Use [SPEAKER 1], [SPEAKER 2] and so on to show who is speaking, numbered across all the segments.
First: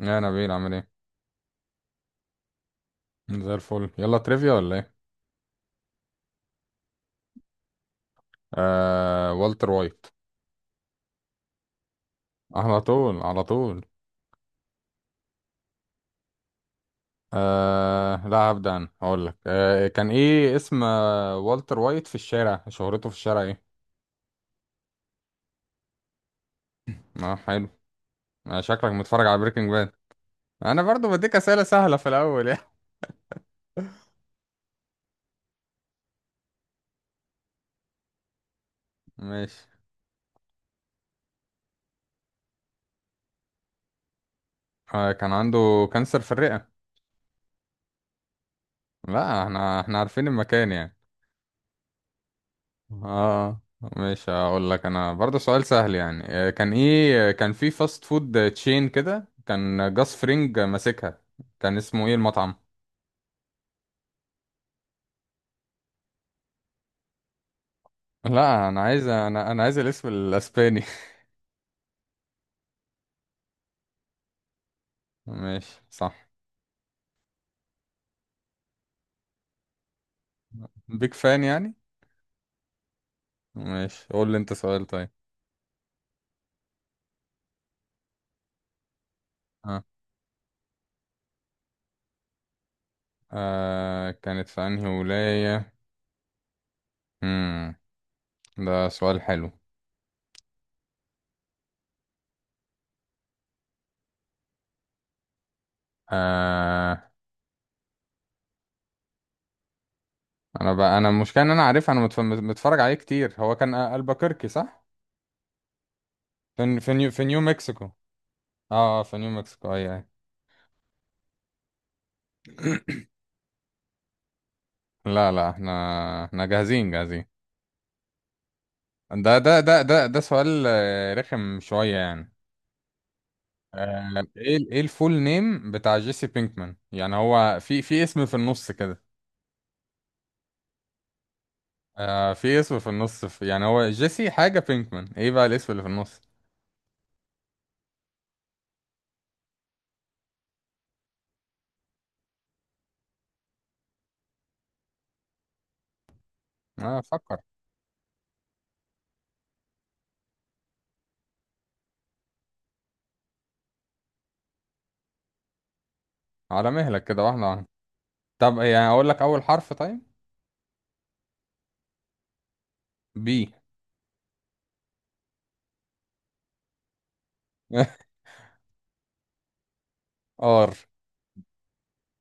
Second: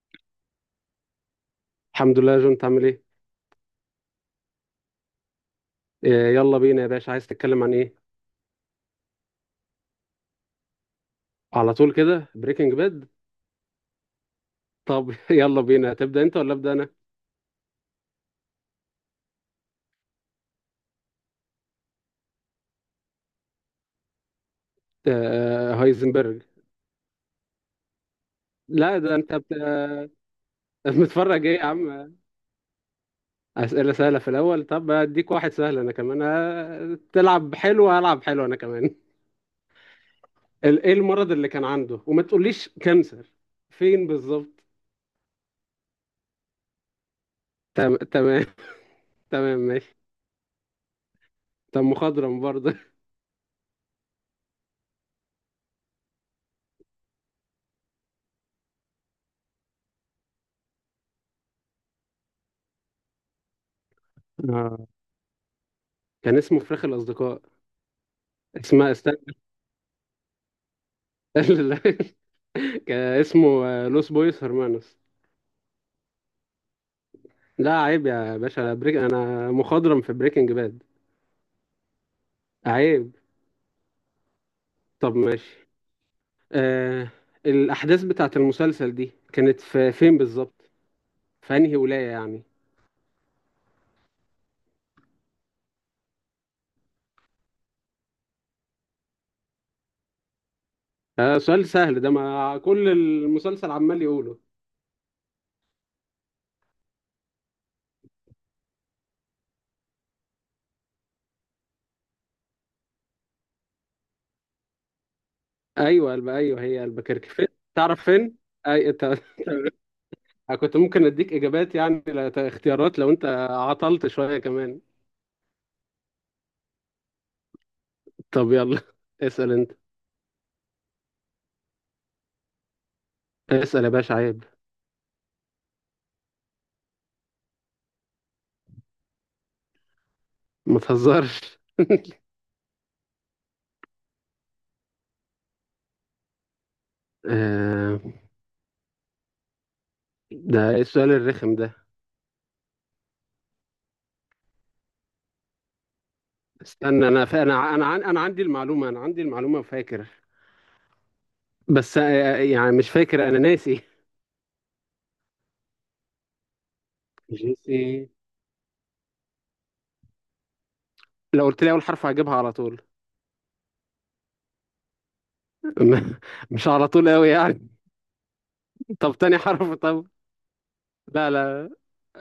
[SPEAKER 1] يا نبيل، عامل ايه؟
[SPEAKER 2] الحمد لله يا جون، تعمل ايه؟
[SPEAKER 1] زي الفل. يلا تريفيا ولا ايه؟
[SPEAKER 2] آه. يلا بينا يا باشا، عايز تتكلم عن ايه؟
[SPEAKER 1] والتر وايت.
[SPEAKER 2] على طول كده بريكنج
[SPEAKER 1] على
[SPEAKER 2] باد.
[SPEAKER 1] طول، على طول.
[SPEAKER 2] طب يلا بينا، تبدأ انت ولا ابدأ انا؟
[SPEAKER 1] لا، هبدأ انا. هقول لك كان ايه اسم والتر وايت في الشارع، شهرته في الشارع ايه؟
[SPEAKER 2] هايزنبرج.
[SPEAKER 1] اه، حلو. شكلك
[SPEAKER 2] لا ده
[SPEAKER 1] متفرج
[SPEAKER 2] انت
[SPEAKER 1] على بريكنج باد. انا برضو بديك
[SPEAKER 2] متفرج ايه
[SPEAKER 1] اسئله
[SPEAKER 2] يا
[SPEAKER 1] سهله في
[SPEAKER 2] عم؟
[SPEAKER 1] الاول يعني.
[SPEAKER 2] أسئلة سهلة في الاول؟ طب اديك واحد سهل انا كمان. تلعب حلو هلعب حلو انا كمان.
[SPEAKER 1] ماشي.
[SPEAKER 2] ايه المرض اللي كان عنده وما تقوليش كانسر؟ فين بالظبط؟
[SPEAKER 1] كان عنده كانسر في الرئه.
[SPEAKER 2] تمام.
[SPEAKER 1] لا،
[SPEAKER 2] تمام،
[SPEAKER 1] احنا
[SPEAKER 2] ماشي.
[SPEAKER 1] احنا عارفين المكان يعني.
[SPEAKER 2] طب مخضرم برضه.
[SPEAKER 1] اه. مش هقول لك انا برضه سؤال سهل يعني، كان ايه؟ كان في فاست فود تشين كده كان جاس فرينج ماسكها، كان اسمه ايه المطعم؟
[SPEAKER 2] آه. كان اسمه فراخ الاصدقاء.
[SPEAKER 1] لا، انا
[SPEAKER 2] اسمها
[SPEAKER 1] عايز انا انا عايز الاسم الاسباني.
[SPEAKER 2] كان اسمه لوس بويس هرمانوس.
[SPEAKER 1] ماشي، صح.
[SPEAKER 2] لا عيب يا باشا، بريك انا مخضرم في بريكنج باد.
[SPEAKER 1] بيك فان يعني.
[SPEAKER 2] عيب.
[SPEAKER 1] ماشي، قول لي انت سؤال طيب.
[SPEAKER 2] طب ماشي. آه الاحداث بتاعت المسلسل دي كانت
[SPEAKER 1] آه.
[SPEAKER 2] في فين بالظبط؟ في انهي ولاية يعني؟
[SPEAKER 1] كانت في انهي ولاية؟ امم ده سؤال حلو.
[SPEAKER 2] آه، سؤال سهل ده، ما كل المسلسل عمال يقوله.
[SPEAKER 1] آه انا بقى، انا المشكلة ان انا عارف، انا متفرج عليه كتير. هو كان البكركي، صح؟
[SPEAKER 2] ايوه ايوه هي
[SPEAKER 1] في
[SPEAKER 2] البكركي
[SPEAKER 1] نيو
[SPEAKER 2] فين؟
[SPEAKER 1] مكسيكو.
[SPEAKER 2] تعرف فين؟ اي
[SPEAKER 1] اه في نيو مكسيكو، اي اي.
[SPEAKER 2] كنت ممكن اديك اجابات يعني اختيارات لو انت عطلت شوية كمان.
[SPEAKER 1] لا، لا، احنا جاهزين، جاهزين.
[SPEAKER 2] طب يلا،
[SPEAKER 1] ده
[SPEAKER 2] اسأل
[SPEAKER 1] ده
[SPEAKER 2] انت.
[SPEAKER 1] ده ده ده سؤال رخم شوية يعني.
[SPEAKER 2] اسأل يا باشا، عيب.
[SPEAKER 1] ايه ايه الفول نيم بتاع جيسي بينكمان؟ يعني هو في اسم في النص كده.
[SPEAKER 2] ما تهزرش.
[SPEAKER 1] في اسم في النص، في، يعني هو جيسي حاجة بينكمان، ايه بقى الاسم اللي في النص؟
[SPEAKER 2] آه، ده ايه السؤال الرخم ده؟
[SPEAKER 1] اه،
[SPEAKER 2] استنى انا
[SPEAKER 1] فكر.
[SPEAKER 2] فا... انا ع- انا عن... انا عندي المعلومه فاكر. بس يعني مش فاكر، انا ناسي.
[SPEAKER 1] على مهلك كده، واحدة واحدة.
[SPEAKER 2] جيسي.
[SPEAKER 1] طب يعني اقول لك اول حرف طيب؟
[SPEAKER 2] لو قلت لي اول حرف هجيبها على طول.
[SPEAKER 1] بي.
[SPEAKER 2] م- مش على طول قوي يعني. طب تاني حرف طب.
[SPEAKER 1] ار.
[SPEAKER 2] لا لا.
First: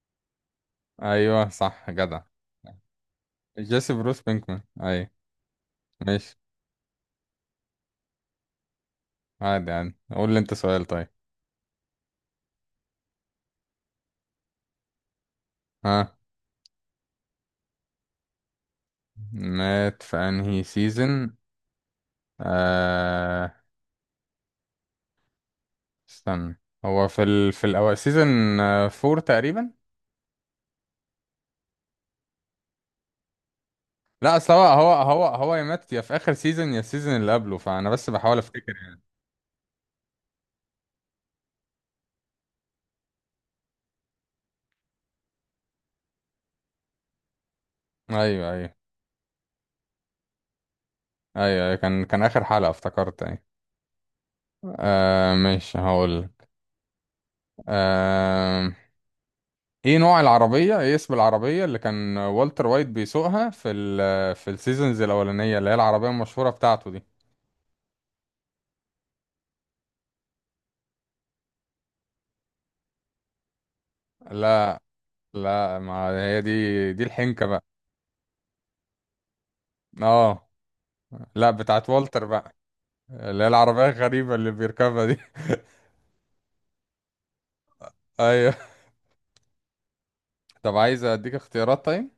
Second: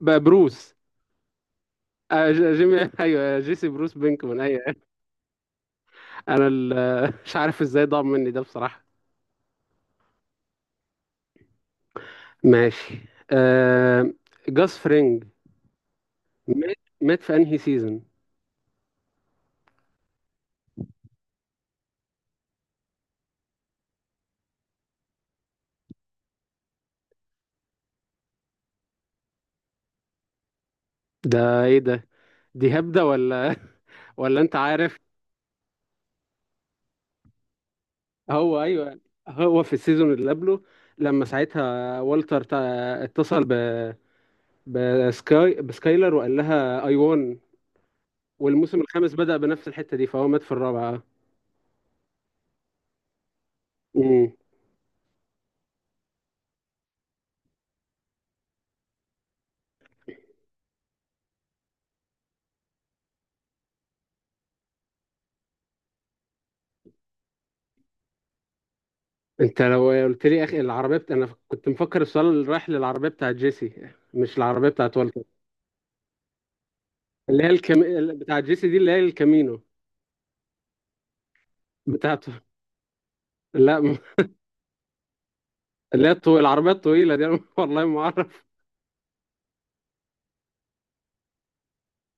[SPEAKER 2] بروس.
[SPEAKER 1] ايوه، صح، جدع.
[SPEAKER 2] جيمي. ايوه جيسي
[SPEAKER 1] جيسي
[SPEAKER 2] بروس
[SPEAKER 1] بروس
[SPEAKER 2] بينكمان
[SPEAKER 1] بينكمان،
[SPEAKER 2] ايوه.
[SPEAKER 1] اي. ماشي.
[SPEAKER 2] انا ال... مش عارف ازاي ضاع مني ده بصراحه.
[SPEAKER 1] عادي، عادي، قول لي انت سؤال طيب.
[SPEAKER 2] ماشي. آه... جاس فرينج،
[SPEAKER 1] ها.
[SPEAKER 2] مات. مات في انهي سيزون؟
[SPEAKER 1] مات في انهي سيزون؟ آه استنى. هو في الاول سيزون فور تقريبا.
[SPEAKER 2] ده ايه ده؟ دي هبدة ولا
[SPEAKER 1] لا،
[SPEAKER 2] ولا
[SPEAKER 1] اصل
[SPEAKER 2] انت
[SPEAKER 1] هو هو
[SPEAKER 2] عارف؟
[SPEAKER 1] هو هو يا مات يا في اخر سيزون يا السيزون اللي قبله، فانا بس بحاول
[SPEAKER 2] هو
[SPEAKER 1] افتكر
[SPEAKER 2] ايوه،
[SPEAKER 1] يعني.
[SPEAKER 2] هو في السيزون اللي قبله، لما ساعتها والتر اتصل ب بسكايلر وقال لها اي وان،
[SPEAKER 1] ايوه، ايوه،
[SPEAKER 2] والموسم الخامس بدأ بنفس الحتة دي، فهو مات في الرابعة.
[SPEAKER 1] ايوه، أيوة، كان اخر حلقة افتكرت، ايوه.
[SPEAKER 2] امم.
[SPEAKER 1] ماشي، هقول. آه ايه نوع العربية، ايه اسم العربية اللي كان والتر وايت بيسوقها في السيزونز الاولانية، اللي هي العربية المشهورة بتاعته دي؟
[SPEAKER 2] انت لو قلت لي يا اخي العربية انا كنت مفكر السؤال اللي رايح للعربية بتاعت جيسي، مش العربية
[SPEAKER 1] لا،
[SPEAKER 2] بتاعت والتر.
[SPEAKER 1] لا، ما هي دي
[SPEAKER 2] اللي
[SPEAKER 1] الحنكة
[SPEAKER 2] هي
[SPEAKER 1] بقى.
[SPEAKER 2] بتاعت جيسي دي، اللي هي الكامينو.
[SPEAKER 1] اه، لا، بتاعت والتر
[SPEAKER 2] بتاعته.
[SPEAKER 1] بقى. اللي هي العربية
[SPEAKER 2] لا.
[SPEAKER 1] الغريبة اللي بيركبها دي.
[SPEAKER 2] اللي هي العربية الطويلة دي. أنا والله ما اعرف.
[SPEAKER 1] ايوه. طب عايز اديك اختيارات طيب؟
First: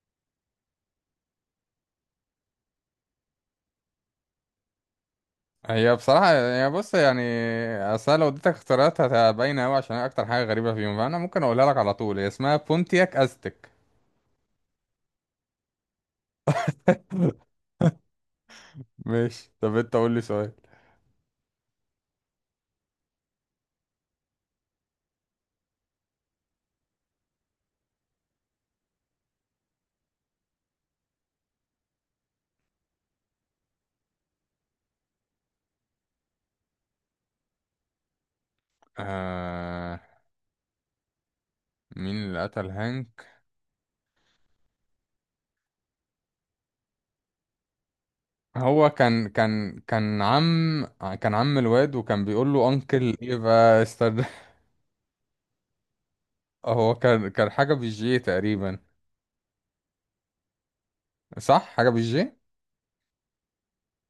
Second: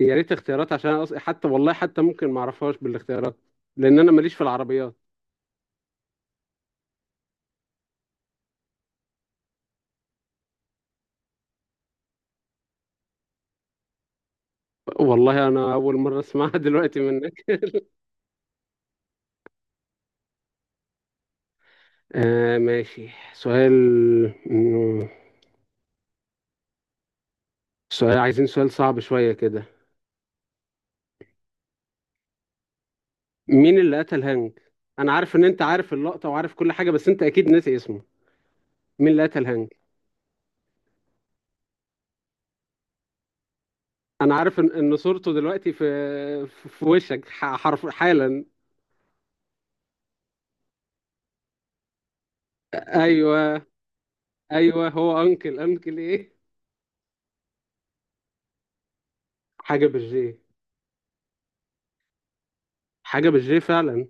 [SPEAKER 2] يا ريت اختيارات، عشان أنا حتى والله حتى ممكن ما اعرفهاش بالاختيارات، لان انا ماليش في العربيات.
[SPEAKER 1] هي بصراحة يعني، بص يعني، اصل أنا لو اديتك اختيارات هتبين اوي، عشان هي اكتر حاجة غريبة فيهم. فانا ممكن اقولها لك على طول، هي اسمها بونتياك ازتك.
[SPEAKER 2] والله انا اول مره اسمعها دلوقتي منك.
[SPEAKER 1] ماشي، طب انت قول لي سؤال.
[SPEAKER 2] ماشي. سؤال. مم، سؤال عايزين، سؤال صعب شويه كده. مين اللي قتل هانج؟ انا عارف ان انت عارف اللقطه وعارف كل حاجه، بس انت اكيد ناسي اسمه. مين اللي قتل هانج؟
[SPEAKER 1] آه... مين اللي قتل هانك؟
[SPEAKER 2] انا عارف إن صورته دلوقتي في وشك، حرف حالا.
[SPEAKER 1] هو كان عم، كان عم الواد وكان بيقول له انكل ايه
[SPEAKER 2] ايوه.
[SPEAKER 1] بقى، استنى.
[SPEAKER 2] ايوه هو انكل ايه؟
[SPEAKER 1] هو كان حاجة بالجي تقريبا.
[SPEAKER 2] حاجه بالجي.
[SPEAKER 1] صح، حاجة بالجي.
[SPEAKER 2] حاجه بالجي فعلا.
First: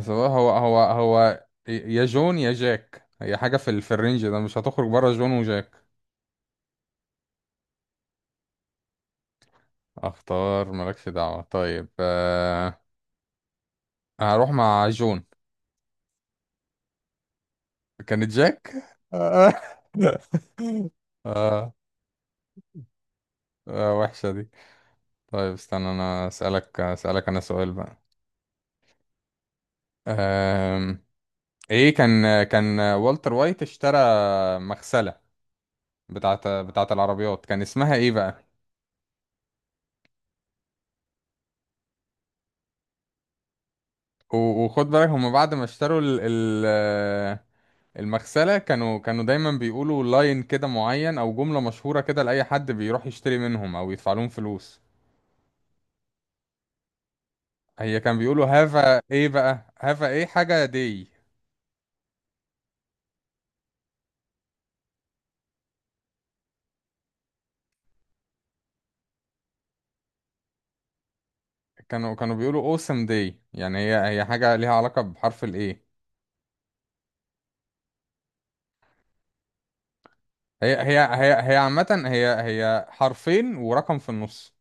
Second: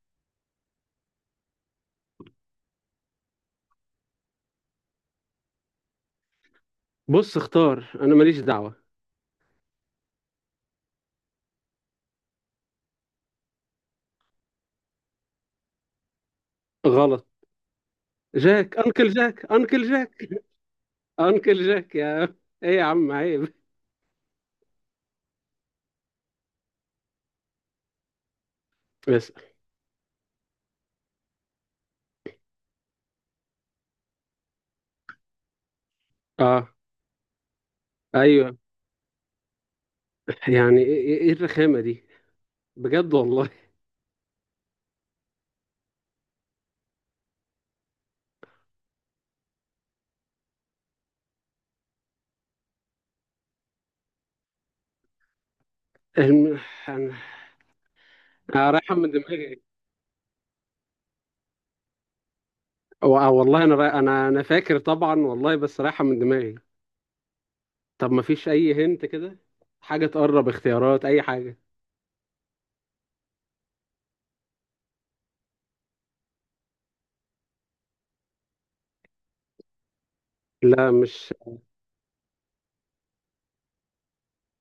[SPEAKER 1] سواء هو يا جون يا جاك، هي حاجة في الرينج ده، مش هتخرج بره جون وجاك.
[SPEAKER 2] بص اختار، انا ماليش دعوة.
[SPEAKER 1] اختار، مالكش دعوة طيب. هروح مع جون.
[SPEAKER 2] غلط.
[SPEAKER 1] كانت جاك.
[SPEAKER 2] جاك، انكل جاك،
[SPEAKER 1] آه.
[SPEAKER 2] انكل جاك. انكل
[SPEAKER 1] آه.
[SPEAKER 2] جاك يا. ايه يا عم عيب.
[SPEAKER 1] وحشة دي. طيب استنى، انا اسألك انا سؤال بقى.
[SPEAKER 2] بس.
[SPEAKER 1] آم. ايه كان والتر وايت اشترى مغسلة بتاعت
[SPEAKER 2] اه
[SPEAKER 1] بتاعت العربيات، كان اسمها ايه بقى؟
[SPEAKER 2] ايوه. يعني ايه إيه إيه الرخامة دي؟ بجد والله.
[SPEAKER 1] وخد بالك، هم بعد ما اشتروا ال المغسلة كانوا دايما بيقولوا لاين كده معين او جملة مشهورة كده لأي حد بيروح يشتري منهم او يدفع لهم فلوس.
[SPEAKER 2] الم- انا
[SPEAKER 1] هي كان بيقولوا
[SPEAKER 2] أنا رايحة
[SPEAKER 1] هافا
[SPEAKER 2] من
[SPEAKER 1] ايه
[SPEAKER 2] دماغي.
[SPEAKER 1] بقى، هافا ايه حاجة دي؟
[SPEAKER 2] والله انا راي... انا انا فاكر طبعا والله، بس رايحة من دماغي. طب ما فيش اي هنت كده، حاجة تقرب، اختيارات اي حاجة.
[SPEAKER 1] كانوا بيقولوا اوسم دي، يعني هي حاجة ليها علاقة بحرف الايه. هي
[SPEAKER 2] لا
[SPEAKER 1] هي
[SPEAKER 2] مش
[SPEAKER 1] هي هي عامة، هي حرفين ورقم في النص.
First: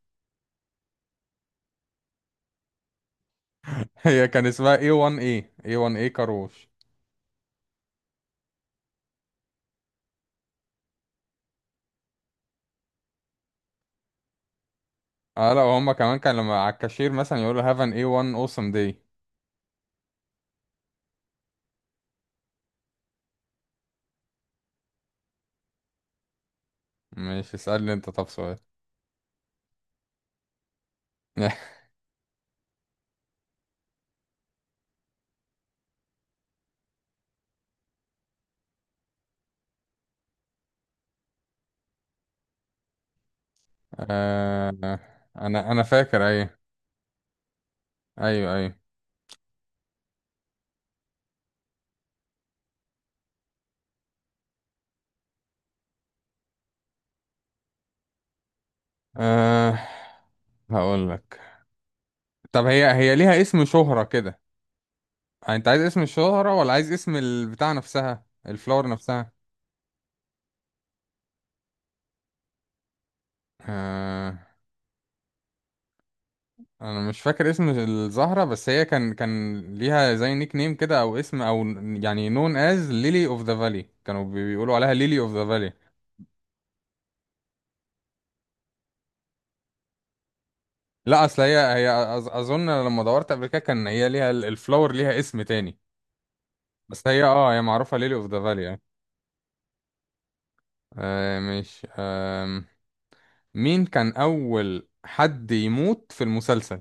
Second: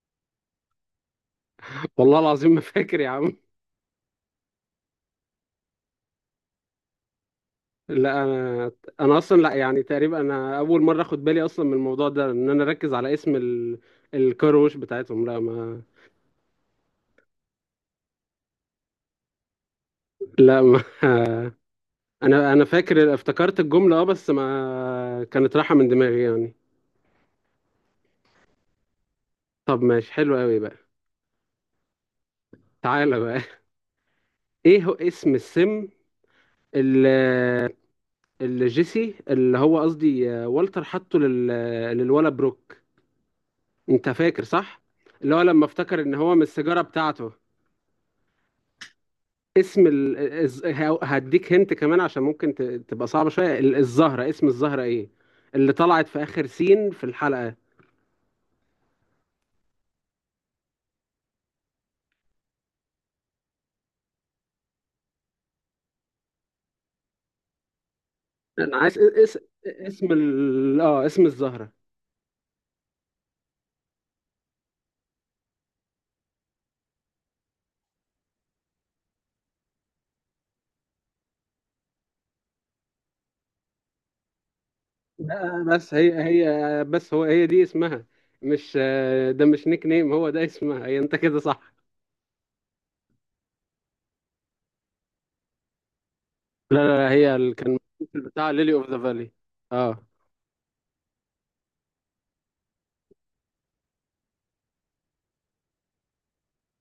[SPEAKER 2] والله العظيم ما فاكر يا عم.
[SPEAKER 1] هي كان اسمها A1A، A1A كاروش.
[SPEAKER 2] لا انا انا اصلا، لا يعني تقريبا انا اول مره اخد بالي اصلا من الموضوع ده ان انا اركز على اسم الكاروش بتاعتهم. لا
[SPEAKER 1] اه، لا،
[SPEAKER 2] ما
[SPEAKER 1] وهم كمان كان لما على الكاشير مثلا يقولوا هاف ان A1 اوسم دي.
[SPEAKER 2] لا ما انا فاكر، افتكرت الجمله اه، بس ما كانت رايحه من دماغي يعني.
[SPEAKER 1] مش، اسألني انت طب سؤال.
[SPEAKER 2] طب ماشي، حلو قوي بقى. تعالى بقى. ايه هو اسم السم؟ اللي, اللي جيسي، اللي هو قصدي والتر حطه للولا بروك. انت فاكر
[SPEAKER 1] آه
[SPEAKER 2] صح؟ اللي هو لما
[SPEAKER 1] انا
[SPEAKER 2] افتكر ان
[SPEAKER 1] فاكر،
[SPEAKER 2] هو من
[SPEAKER 1] ايوه،
[SPEAKER 2] السيجاره بتاعته.
[SPEAKER 1] ايوه، ايوه.
[SPEAKER 2] اسم ال... هديك هنت كمان عشان ممكن تبقى صعبة شوية. الزهرة، اسم الزهرة ايه؟ اللي طلعت في آخر سين في الحلقة.
[SPEAKER 1] آه هقول لك. طب هي ليها اسم شهرة كده، انت عايز اسم الشهرة ولا عايز اسم البتاع نفسها،
[SPEAKER 2] انا
[SPEAKER 1] الفلور
[SPEAKER 2] عايز
[SPEAKER 1] نفسها؟
[SPEAKER 2] اس... اسم ال... اه اسم الزهرة.
[SPEAKER 1] آه انا مش فاكر اسم الزهرة، بس هي كان ليها زي نيك نيم كده او اسم، او يعني نون از ليلي اوف ذا فالي. كانوا بيقولوا عليها ليلي اوف ذا فالي.
[SPEAKER 2] بس هي بس هي دي اسمها، مش ده مش نيك نيم، هو ده اسمها هي، انت
[SPEAKER 1] لا،
[SPEAKER 2] كده
[SPEAKER 1] اصل هي
[SPEAKER 2] صح.
[SPEAKER 1] هي اظن لما دورت قبل كده كان هي ليها الفلور ليها اسم تاني،
[SPEAKER 2] لا لا
[SPEAKER 1] بس
[SPEAKER 2] لا،
[SPEAKER 1] هي
[SPEAKER 2] هي
[SPEAKER 1] اه هي
[SPEAKER 2] كان
[SPEAKER 1] معروفة ليلي
[SPEAKER 2] المسلسل
[SPEAKER 1] اوف ذا
[SPEAKER 2] بتاع ليلي
[SPEAKER 1] فالي.
[SPEAKER 2] اوف ذا فالي. اه.
[SPEAKER 1] آه مش آه مين كان أول حد يموت في المسلسل؟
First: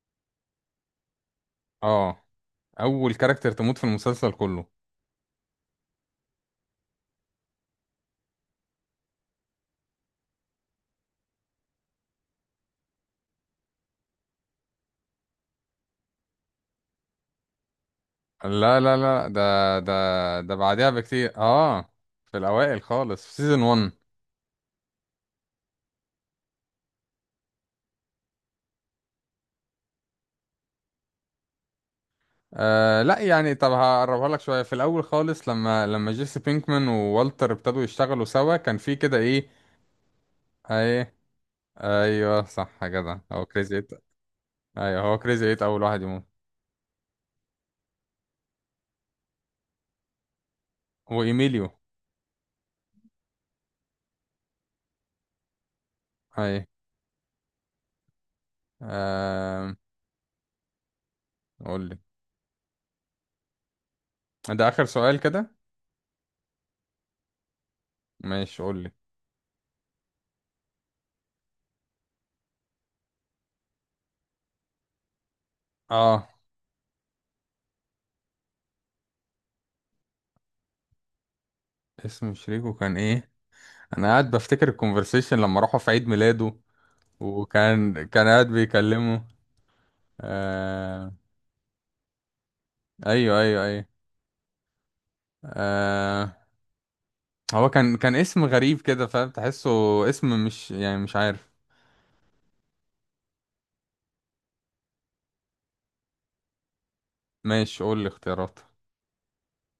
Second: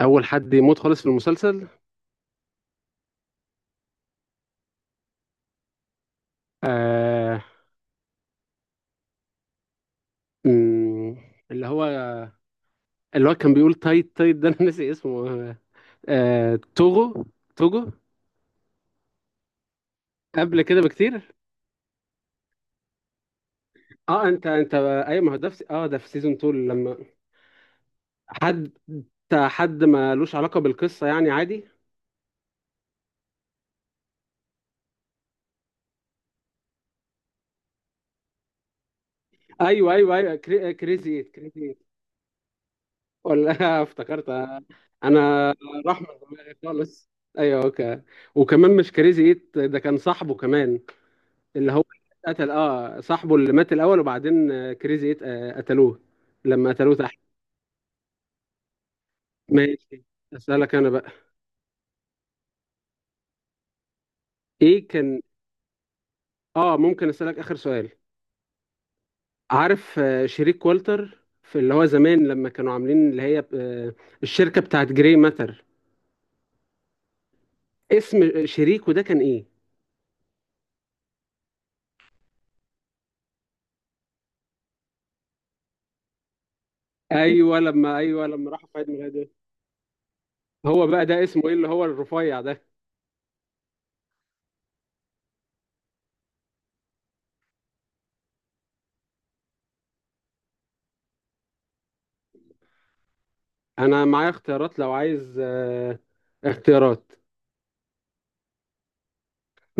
[SPEAKER 2] اول حد يموت خالص في المسلسل.
[SPEAKER 1] اه، أول كاركتر تموت في المسلسل كله.
[SPEAKER 2] آه... أمم، اللي هو اللي هو كان بيقول تايت تايت، ده انا ناسي اسمه. توغو. توغو.
[SPEAKER 1] لا، لا، لا، ده، ده
[SPEAKER 2] قبل كده
[SPEAKER 1] بعدها
[SPEAKER 2] بكتير.
[SPEAKER 1] بكتير، اه. في الأوائل خالص، في سيزون 1.
[SPEAKER 2] اه، انت ايوه، ما هو ده في سيزون 2، لما حد، حد ما لوش علاقه بالقصه يعني عادي.
[SPEAKER 1] لا، يعني طب هقربها لك شوية. في الأول خالص، لما جيسي بينكمان ووالتر ابتدوا يشتغلوا سوا، كان في كده ايه؟
[SPEAKER 2] ايوه ايوه ايوه،
[SPEAKER 1] ايه،
[SPEAKER 2] كريزي إيت، كريزي إيت.
[SPEAKER 1] ايوه صح كده، هو كريزي
[SPEAKER 2] ولا
[SPEAKER 1] ايت.
[SPEAKER 2] افتكرت.
[SPEAKER 1] ايوه، هو كريزي
[SPEAKER 2] انا
[SPEAKER 1] ايت أول
[SPEAKER 2] راح
[SPEAKER 1] واحد
[SPEAKER 2] من
[SPEAKER 1] يموت.
[SPEAKER 2] دماغي خالص. ايوه اوكي. وكمان مش كريزي ايت ده، كان صاحبه كمان. اللي
[SPEAKER 1] وإيميليو.
[SPEAKER 2] هو قتل، اه، صاحبه اللي مات الاول، وبعدين كريزي ايت قتلوه.
[SPEAKER 1] ايه.
[SPEAKER 2] لما قتلوه تحت.
[SPEAKER 1] آه
[SPEAKER 2] ماشي، اسالك انا بقى.
[SPEAKER 1] قول لي. ده اخر
[SPEAKER 2] ايه
[SPEAKER 1] سؤال
[SPEAKER 2] كان
[SPEAKER 1] كده.
[SPEAKER 2] اه ممكن اسالك اخر سؤال؟
[SPEAKER 1] ماشي قول لي.
[SPEAKER 2] عارف شريك والتر، في اللي هو زمان لما كانوا عاملين اللي هي الشركه بتاعت جري ماتر،
[SPEAKER 1] اه،
[SPEAKER 2] اسم شريكه ده كان ايه؟
[SPEAKER 1] اسم شريكه كان ايه؟ انا قاعد بفتكر الكونفرسيشن لما راحوا في عيد ميلاده،
[SPEAKER 2] ايوه لما،
[SPEAKER 1] وكان قاعد
[SPEAKER 2] راحوا في عيد
[SPEAKER 1] بيكلمه.
[SPEAKER 2] ميلاده. هو بقى
[SPEAKER 1] آه...
[SPEAKER 2] ده اسمه ايه، اللي هو الرفيع ده.
[SPEAKER 1] ايوه، ايوه، ايوه. آه... هو كان اسم غريب كده، فاهم، تحسه اسم، مش، يعني مش عارف.
[SPEAKER 2] انا معايا اختيارات لو عايز، اختيارات.
[SPEAKER 1] ماشي قول لي اختيارات.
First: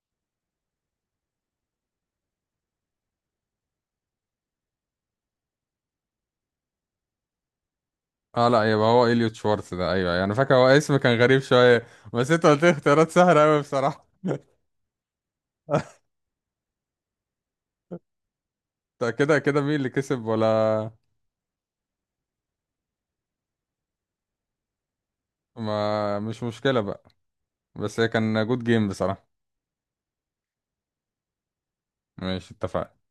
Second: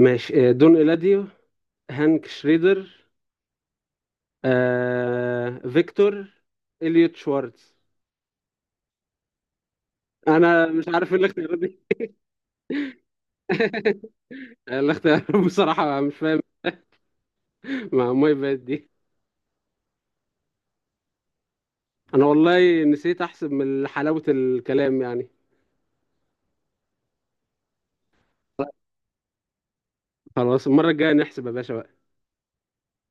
[SPEAKER 2] ماشي. دون إيلاديو، هانك شريدر، فيكتور، إليوت شوارتز.
[SPEAKER 1] اه، لا، يبقى هو اليوت شوارتز ده، ايوه، ايوه، انا فاكر هو
[SPEAKER 2] انا مش
[SPEAKER 1] اسم
[SPEAKER 2] عارف
[SPEAKER 1] كان
[SPEAKER 2] ايه
[SPEAKER 1] غريب
[SPEAKER 2] الاختيارات دي.
[SPEAKER 1] شويه. بس انت قلت لي اختيارات سهله قوي بصراحه.
[SPEAKER 2] الاختيارات بصراحه مش فاهم. ما بقت دي.
[SPEAKER 1] طب كده كده، مين اللي كسب ولا؟
[SPEAKER 2] انا والله نسيت احسب من حلاوة الكلام يعني.
[SPEAKER 1] ما مش مشكله بقى، بس هي كان جود جيم بصراحة.
[SPEAKER 2] خلاص المرة الجاية نحسب يا باشا بقى.
[SPEAKER 1] ماشي، اتفقنا.